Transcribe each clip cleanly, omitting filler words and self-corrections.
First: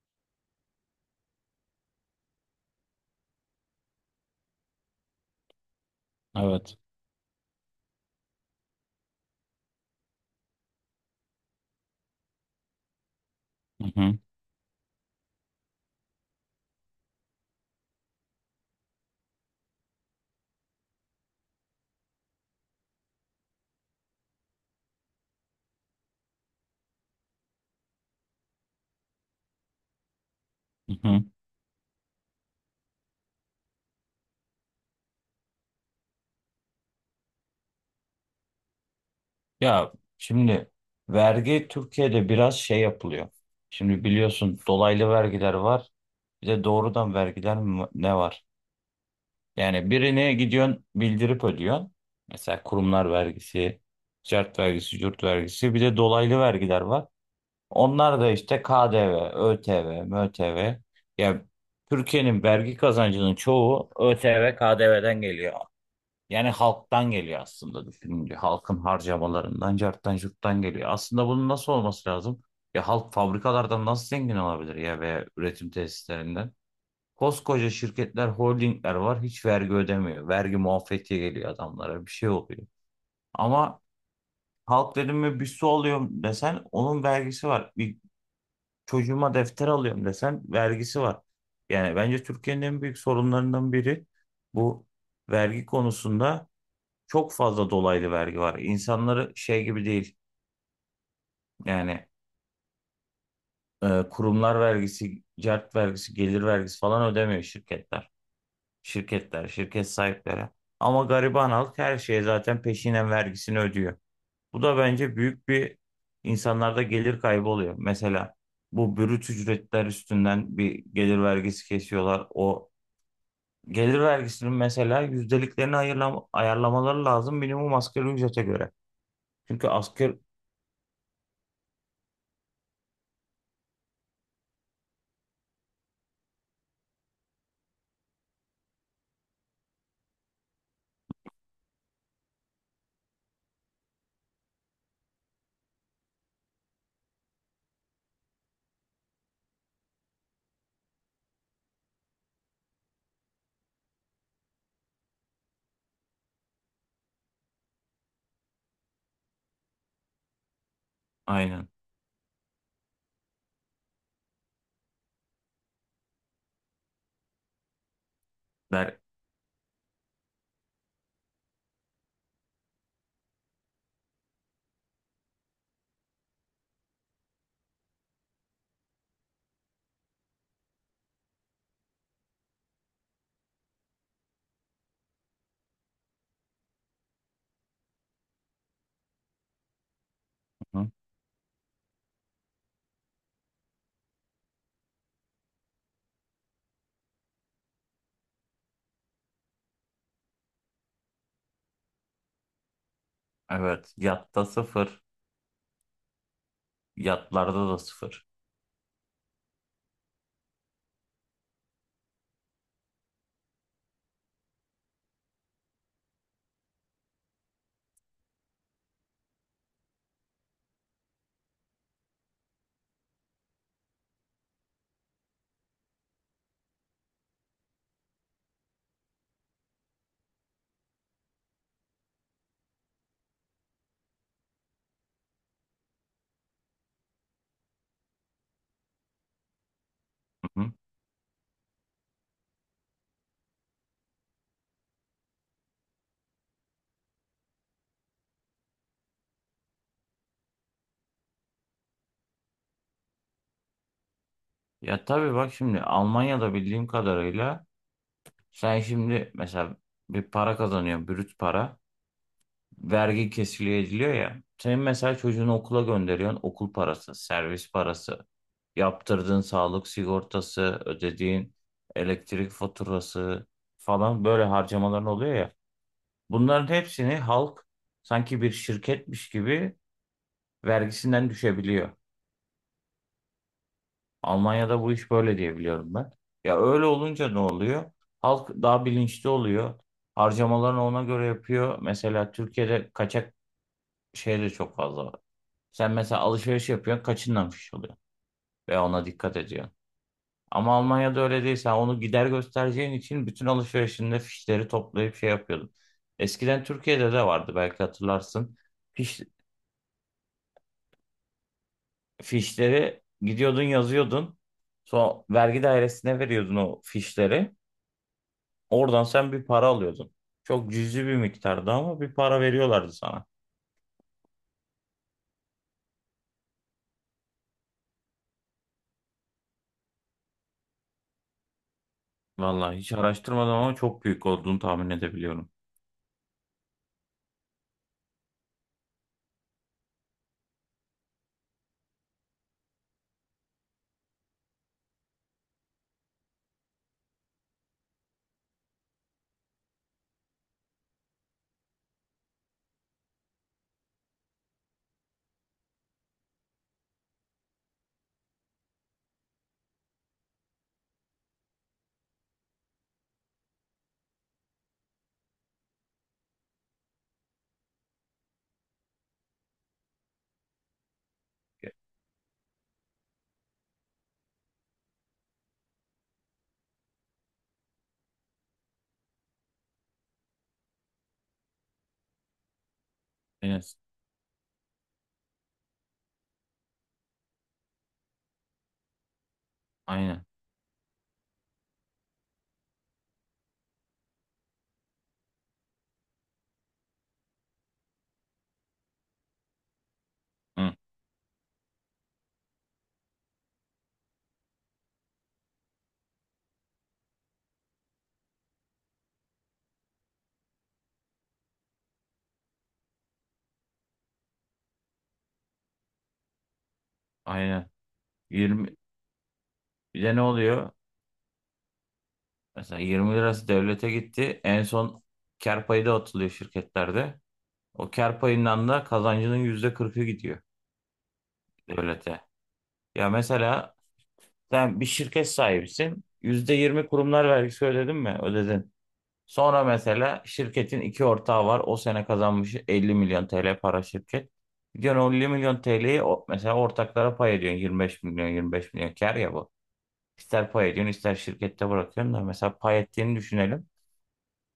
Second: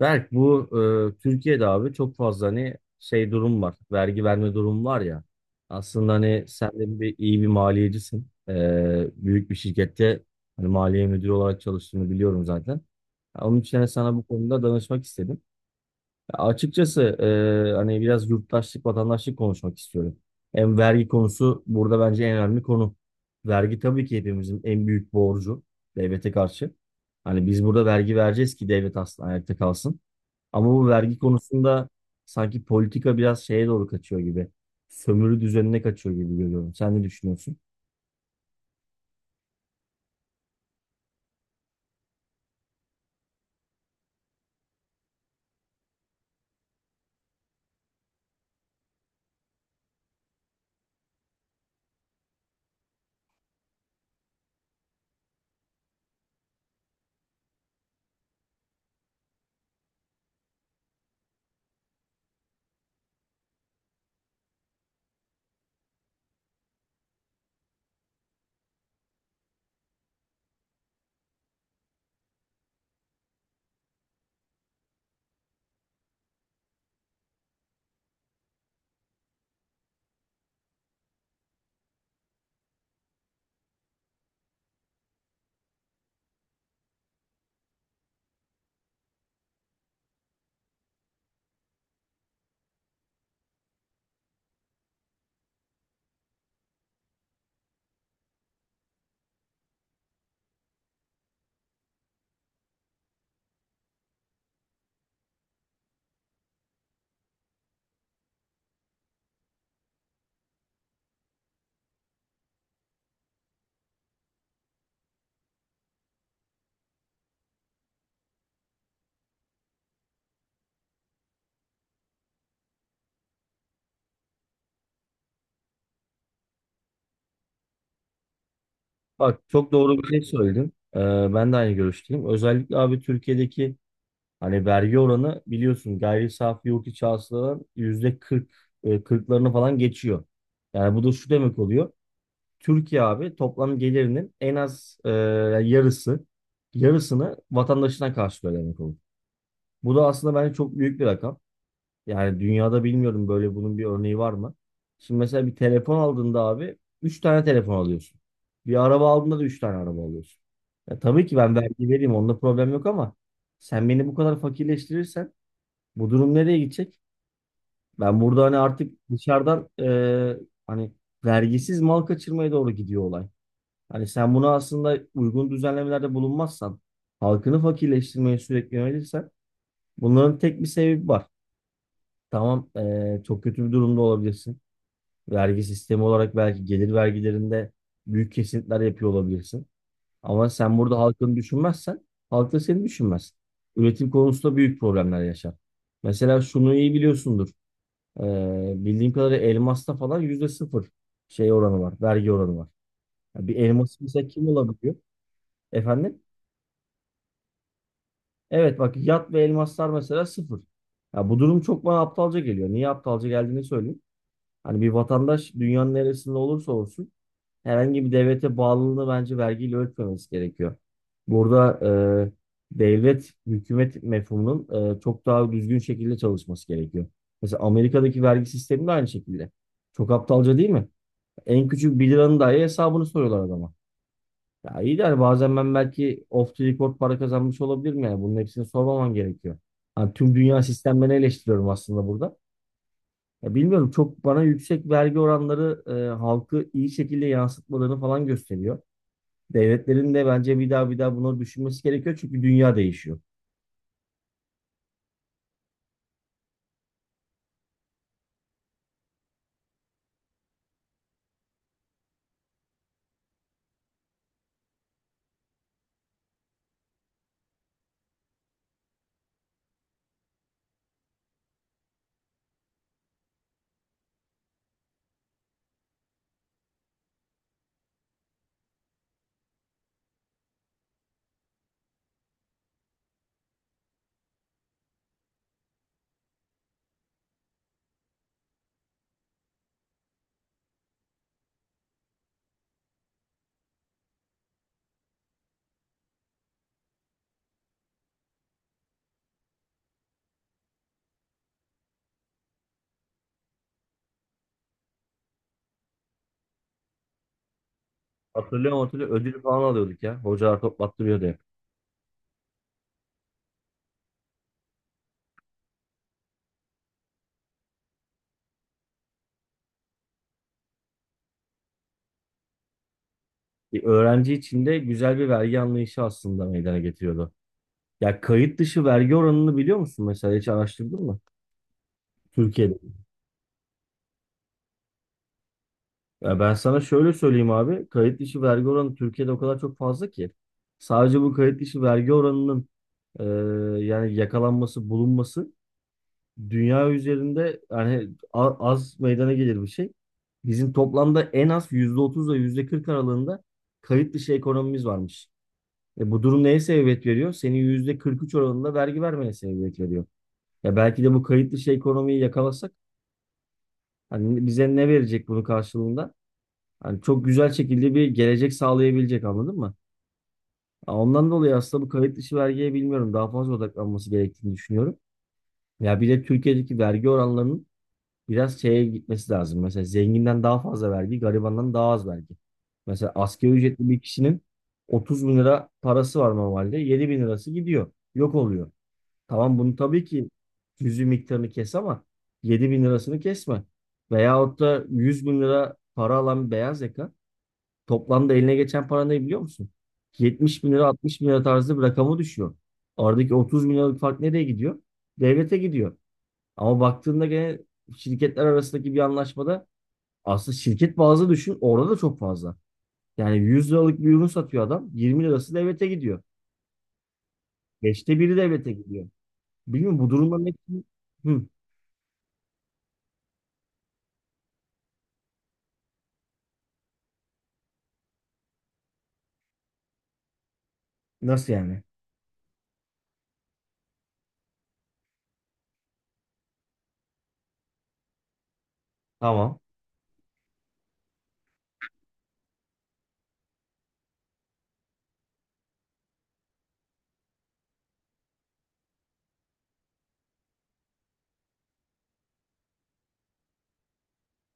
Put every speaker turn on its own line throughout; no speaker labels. Berk bu Türkiye'de abi çok fazla hani şey durum var. Vergi verme durum var ya. Aslında hani sen
Evet.
de iyi bir maliyecisin. Büyük bir şirkette hani maliye müdürü olarak çalıştığını biliyorum zaten. Ya onun için
Hı
hani sana
hı,
bu konuda danışmak istedim. Açıkçası hani biraz yurttaşlık, vatandaşlık konuşmak istiyorum. Hem vergi konusu burada bence en önemli konu. Vergi tabii ki hepimizin en büyük borcu devlete karşı. Hani biz burada vergi vereceğiz ki devlet aslında ayakta kalsın. Ama bu
hı
vergi
hı.
konusunda sanki politika biraz şeye doğru kaçıyor gibi. Sömürü düzenine kaçıyor gibi görüyorum. Sen ne düşünüyorsun?
Ya şimdi vergi Türkiye'de biraz şey yapılıyor. Şimdi biliyorsun dolaylı vergiler var. Bir de doğrudan vergiler ne var? Yani birine gidiyorsun bildirip ödüyorsun. Mesela kurumlar vergisi, ticaret vergisi, yurt vergisi. Bir de dolaylı vergiler var. Onlar da işte KDV, ÖTV, MÖTV. Ya Türkiye'nin vergi kazancının çoğu ÖTV, KDV'den geliyor. Yani halktan geliyor aslında düşününce. Halkın harcamalarından, carttan curttan geliyor. Aslında bunun nasıl olması lazım? Ya halk fabrikalardan nasıl zengin olabilir ya veya üretim tesislerinden? Koskoca şirketler, holdingler var. Hiç vergi ödemiyor. Vergi muafiyeti geliyor adamlara. Bir şey oluyor. Ama halk dedim mi bir su alıyorum desen onun vergisi var. Bir çocuğuma defter alıyorum desen vergisi var. Yani bence Türkiye'nin en büyük sorunlarından biri bu vergi konusunda çok fazla dolaylı vergi var. İnsanları şey gibi değil yani kurumlar vergisi, cert vergisi, gelir vergisi falan ödemiyor şirketler. Şirketler, şirket sahipleri. Ama gariban halk her şeye zaten peşinen vergisini ödüyor. Bu da bence büyük bir insanlarda gelir kaybı oluyor. Mesela bu brüt ücretler üstünden bir gelir vergisi kesiyorlar. O gelir vergisinin mesela yüzdeliklerini ayarlamaları lazım minimum asgari ücrete göre.
Bak
Çünkü
çok doğru bir
asgari
şey söyledin. Ben de aynı görüşteyim. Özellikle abi Türkiye'deki hani vergi oranı biliyorsun gayri safi yurt içi hasıladan %40, 40'larını falan geçiyor. Yani bu da şu demek oluyor. Türkiye abi toplam gelirinin en az yani yarısını vatandaşına karşılıyor demek olur. Bu da aslında bence çok büyük bir rakam. Yani dünyada bilmiyorum böyle bunun bir örneği var mı? Şimdi mesela bir telefon aldığında abi 3 tane telefon alıyorsun. Bir araba aldığında da 3 tane araba alıyorsun. Ya tabii ki ben
aynen.
vergi vereyim onda problem yok, ama sen beni bu kadar fakirleştirirsen bu durum nereye gidecek? Ben burada hani artık
Der,
dışarıdan hani vergisiz mal kaçırmaya doğru gidiyor olay. Hani sen bunu aslında uygun düzenlemelerde bulunmazsan, halkını fakirleştirmeye sürekli yönelirsen bunların tek bir sebebi var. Tamam, çok kötü bir durumda olabilirsin. Vergi sistemi olarak belki gelir vergilerinde büyük kesintiler yapıyor olabilirsin. Ama sen
hı?
burada halkını düşünmezsen halk da seni düşünmez. Üretim konusunda büyük problemler yaşar. Mesela şunu iyi biliyorsundur. Bildiğim kadarıyla elmasta falan yüzde sıfır şey oranı var. Vergi oranı var. Ya bir
Evet.
elmas mesela
Yatta
kim olabiliyor?
sıfır.
Efendim?
Yatlarda da sıfır.
Evet, bak yat ve elmaslar mesela sıfır. Ya bu durum çok bana aptalca geliyor. Niye aptalca geldiğini söyleyeyim. Hani bir vatandaş dünyanın neresinde olursa olsun herhangi bir devlete bağlılığını bence vergiyle ölçmemesi gerekiyor. Burada devlet, hükümet mefhumunun çok daha düzgün şekilde çalışması gerekiyor. Mesela Amerika'daki vergi sistemi de aynı şekilde. Çok aptalca değil mi? En küçük bir liranın dahi hesabını soruyorlar adama. Ya iyi de hani bazen ben belki off the record para kazanmış olabilirim yani. Bunun hepsini sormaman gerekiyor. Hani tüm
Hı
dünya
hı.
sistemlerini eleştiriyorum aslında burada. Ya bilmiyorum, çok bana yüksek vergi oranları halkı iyi şekilde yansıtmalarını falan gösteriyor. Devletlerin de bence bir daha bir daha bunu düşünmesi gerekiyor çünkü dünya değişiyor.
Ya tabii bak şimdi Almanya'da bildiğim kadarıyla sen şimdi mesela bir para kazanıyorsun. Brüt para. Vergi kesiliyor ediliyor ya. Senin mesela çocuğunu okula gönderiyorsun. Okul parası, servis parası, yaptırdığın sağlık sigortası, ödediğin elektrik faturası falan böyle harcamaların oluyor ya. Bunların hepsini halk sanki bir şirketmiş gibi vergisinden düşebiliyor. Almanya'da bu iş böyle diye biliyorum ben. Ya öyle olunca ne oluyor? Halk daha bilinçli oluyor. Harcamalarını ona göre yapıyor. Mesela Türkiye'de kaçak şey de çok fazla var. Sen mesela alışveriş yapıyorsun, kaçınlamış oluyor ve ona dikkat ediyorsun. Ama Almanya'da öyle değil. Sen onu gider göstereceğin için bütün alışverişinde fişleri toplayıp şey yapıyordun. Eskiden Türkiye'de de vardı belki hatırlarsın.
Hatırlıyorum, hatırlıyorum,
Fiş,
ödül falan alıyorduk ya. Hocalar toplattırıyordu hep.
fişleri gidiyordun yazıyordun. Sonra vergi dairesine veriyordun o fişleri. Oradan sen bir para alıyordun. Çok cüzi bir miktardı ama bir para veriyorlardı sana.
Bir öğrenci için de güzel bir vergi anlayışı aslında meydana getiriyordu. Ya kayıt dışı vergi oranını biliyor musun mesela, hiç araştırdın mı?
Vallahi
Türkiye'de.
hiç araştırmadım ama çok büyük olduğunu tahmin edebiliyorum.
Ya ben sana şöyle söyleyeyim abi. Kayıt dışı vergi oranı Türkiye'de o kadar çok fazla ki. Sadece bu kayıt dışı vergi oranının e, yani yakalanması, bulunması dünya üzerinde yani az meydana gelir bir şey. Bizim toplamda en az %30 ile %40 aralığında kayıt dışı ekonomimiz varmış. E, bu durum neye sebebiyet veriyor? Senin %43 oranında vergi vermeye sebebiyet veriyor. Ya belki de bu kayıt dışı ekonomiyi yakalasak, hani bize ne verecek bunun karşılığında? Hani çok güzel şekilde bir gelecek sağlayabilecek, anladın mı? Ya ondan dolayı aslında bu kayıt dışı vergiye bilmiyorum, daha fazla odaklanması gerektiğini düşünüyorum. Ya bir de Türkiye'deki vergi oranlarının biraz şeye gitmesi lazım. Mesela zenginden daha fazla vergi, garibandan daha az vergi. Mesela asgari
Aynen.
ücretli bir kişinin 30 bin lira parası var normalde. 7 bin lirası gidiyor. Yok oluyor. Tamam, bunu tabii
Aynen.
ki cüzi miktarını kes ama 7 bin lirasını kesme. Veyahut da 100 bin lira para alan bir beyaz yaka toplamda eline geçen para ne biliyor musun? 70 bin
Hı,
lira, 60 bin lira tarzı bir rakama düşüyor. Aradaki 30 bin liralık fark nereye gidiyor? Devlete gidiyor. Ama baktığında gene şirketler arasındaki bir anlaşmada, aslında şirket bazlı düşün, orada da çok fazla. Yani 100 liralık bir ürün satıyor adam, 20 lirası devlete gidiyor.
aynen.
Beşte biri
20
devlete gidiyor. Bilmiyorum
Bir
bu
de ne
durumda ne?
oluyor?
Hı.
Mesela 20 lirası devlete gitti. En son kar payı da atılıyor şirketlerde. O kar payından da kazancının %40'ı gidiyor
Nasıl yani?
devlete. Ya mesela sen bir şirket sahibisin. %20 kurumlar vergisi ödedin mi? Ödedin.
Tamam.
Sonra mesela şirketin iki ortağı var. O sene kazanmış 50 milyon TL para şirket. Gidiyorsun o 50 milyon TL'yi mesela ortaklara pay ediyorsun. 25 milyon 25 milyon kar ya bu. İster pay ediyorsun ister şirkette bırakıyorsun da mesela pay ettiğini düşünelim.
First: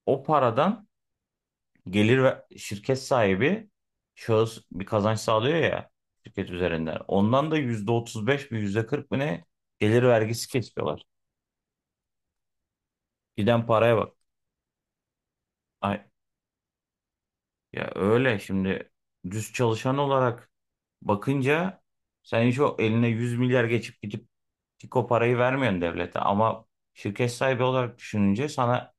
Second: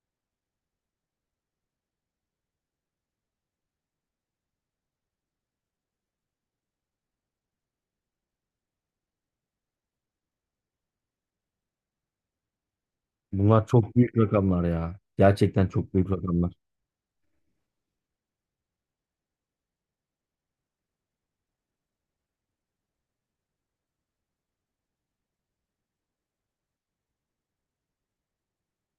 O paradan gelir ve şirket sahibi şahıs bir kazanç sağlıyor ya şirket üzerinden. Ondan da %35 mi %40 mı ne gelir vergisi kesiyorlar.
Bunlar
Giden
çok
paraya
büyük rakamlar ya. Gerçekten çok büyük
bak.
rakamlar.
Ya öyle şimdi düz çalışan olarak bakınca sen hiç o eline 100 milyar geçip gidip tik o parayı vermiyorsun devlete ama şirket sahibi olarak düşününce sana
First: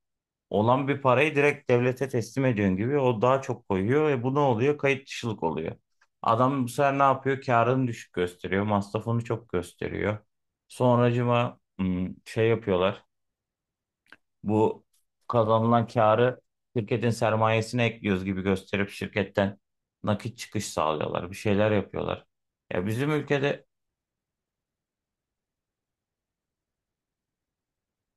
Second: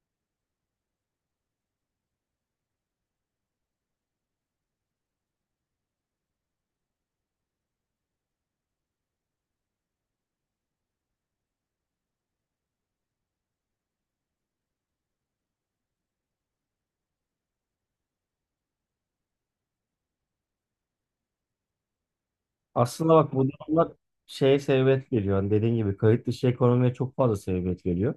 olan bir parayı direkt devlete teslim ediyorsun gibi o daha çok koyuyor ve bu ne oluyor? Kayıt dışılık oluyor. Adam bu sefer ne yapıyor? Karını düşük gösteriyor, masrafını çok gösteriyor. Sonracıma şey yapıyorlar. Bu kazanılan karı şirketin sermayesine ekliyoruz gibi gösterip şirketten nakit çıkış sağlıyorlar. Bir şeyler yapıyorlar. Ya bizim
Aslında bak, bu
ülkede
durumlar şeye sebebiyet veriyor. Hani dediğin gibi kayıt dışı ekonomiye çok fazla sebebiyet veriyor.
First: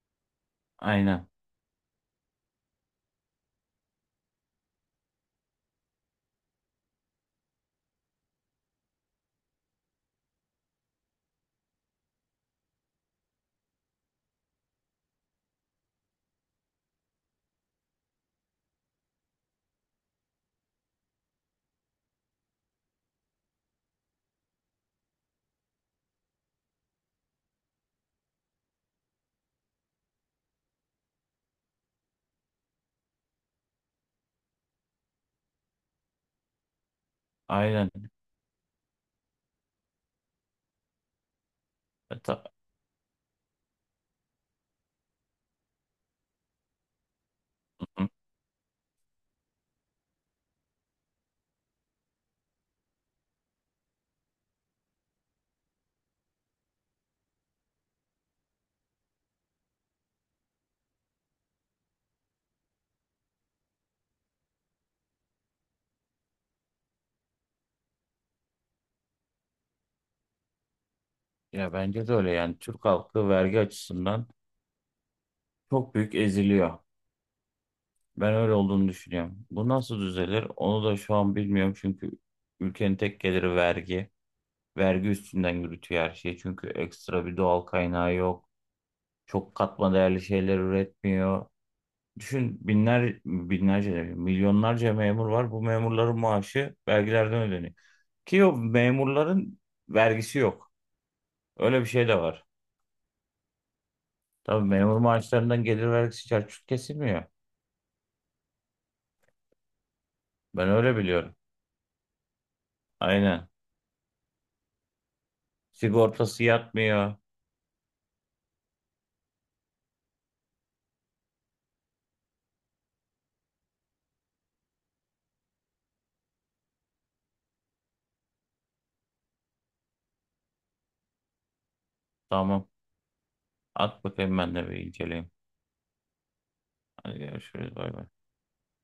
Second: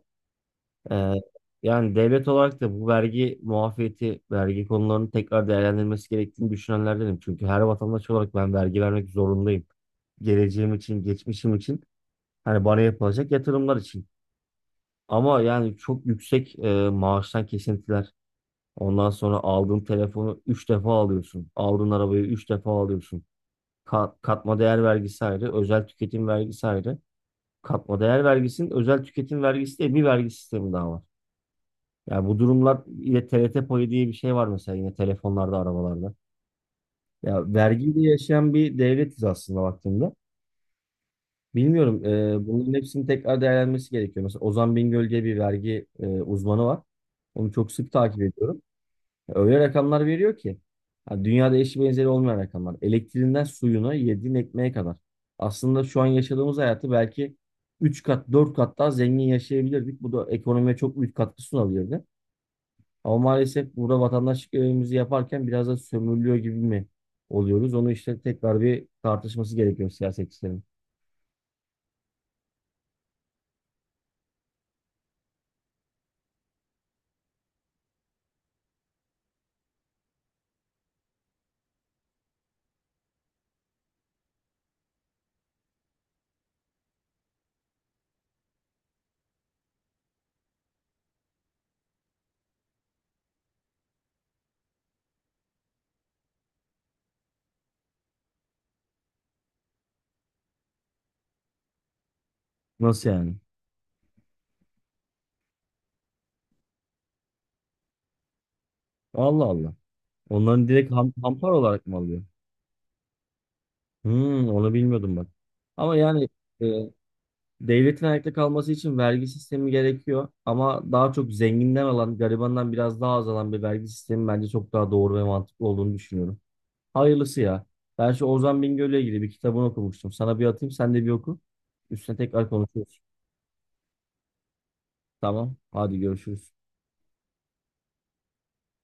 Ee,
aynen
Yani devlet olarak da bu vergi muafiyeti, vergi konularının tekrar değerlendirilmesi gerektiğini düşünenlerdenim. Çünkü her vatandaş olarak ben vergi vermek zorundayım. Geleceğim için, geçmişim için, hani bana yapılacak yatırımlar için. Ama yani çok yüksek maaştan kesintiler. Ondan sonra aldığın telefonu 3 defa alıyorsun. Aldığın arabayı 3 defa alıyorsun. Katma değer vergisi ayrı, özel tüketim vergisi ayrı. Katma değer vergisinin özel tüketim vergisi diye bir vergi sistemi daha var. Yani bu durumlar yine TRT payı diye bir şey var mesela, yine telefonlarda, arabalarda. Ya
aynen
vergiyle yaşayan bir devletiz aslında baktığımda. Bilmiyorum,
E ta-
bunların hepsinin tekrar değerlenmesi gerekiyor. Mesela Ozan Bingöl diye bir vergi uzmanı var. Onu çok sık takip ediyorum. Öyle rakamlar veriyor ki. Ha, Dünyada eşi benzeri olmayan rakamlar. Elektriğinden suyuna, yediğin ekmeğe kadar. Aslında şu an yaşadığımız hayatı belki 3 kat, 4 kat daha zengin yaşayabilirdik. Bu da ekonomiye çok büyük katkı sunabilirdi. Ama maalesef burada vatandaşlık görevimizi yaparken biraz da sömürülüyor gibi mi oluyoruz? Onu işte tekrar bir tartışması gerekiyor siyasetçilerin.
ya bence de öyle yani Türk halkı vergi açısından çok büyük eziliyor. Ben öyle olduğunu düşünüyorum. Bu nasıl düzelir? Onu da şu an bilmiyorum çünkü ülkenin tek geliri vergi. Vergi üstünden yürütüyor her şeyi. Çünkü ekstra bir doğal kaynağı yok. Çok katma değerli şeyler üretmiyor. Düşün binler, binlerce, demeyeyim, milyonlarca memur var. Bu memurların maaşı vergilerden ödeniyor. Ki o memurların vergisi yok. Öyle bir şey de var.
Nasıl yani?
Tabii memur maaşlarından gelir vergisi çarçur kesilmiyor.
Allah Allah. Onların
Ben
direkt
öyle biliyorum.
hampar olarak mı alıyor?
Aynen.
Onu bilmiyordum bak. Ama yani
Sigortası
e,
yatmıyor.
devletin ayakta kalması için vergi sistemi gerekiyor ama daha çok zenginden alan, garibandan biraz daha az alan bir vergi sistemi bence çok daha doğru ve mantıklı olduğunu düşünüyorum. Hayırlısı ya. Ben şu Ozan Bingöl'le ilgili bir kitabını okumuştum. Sana bir atayım, sen de bir oku. Üstüne tekrar
Tamam.
konuşuruz.
At bakayım ben de bir inceleyeyim.
Tamam, hadi görüşürüz.
Hadi görüşürüz. Bay bay.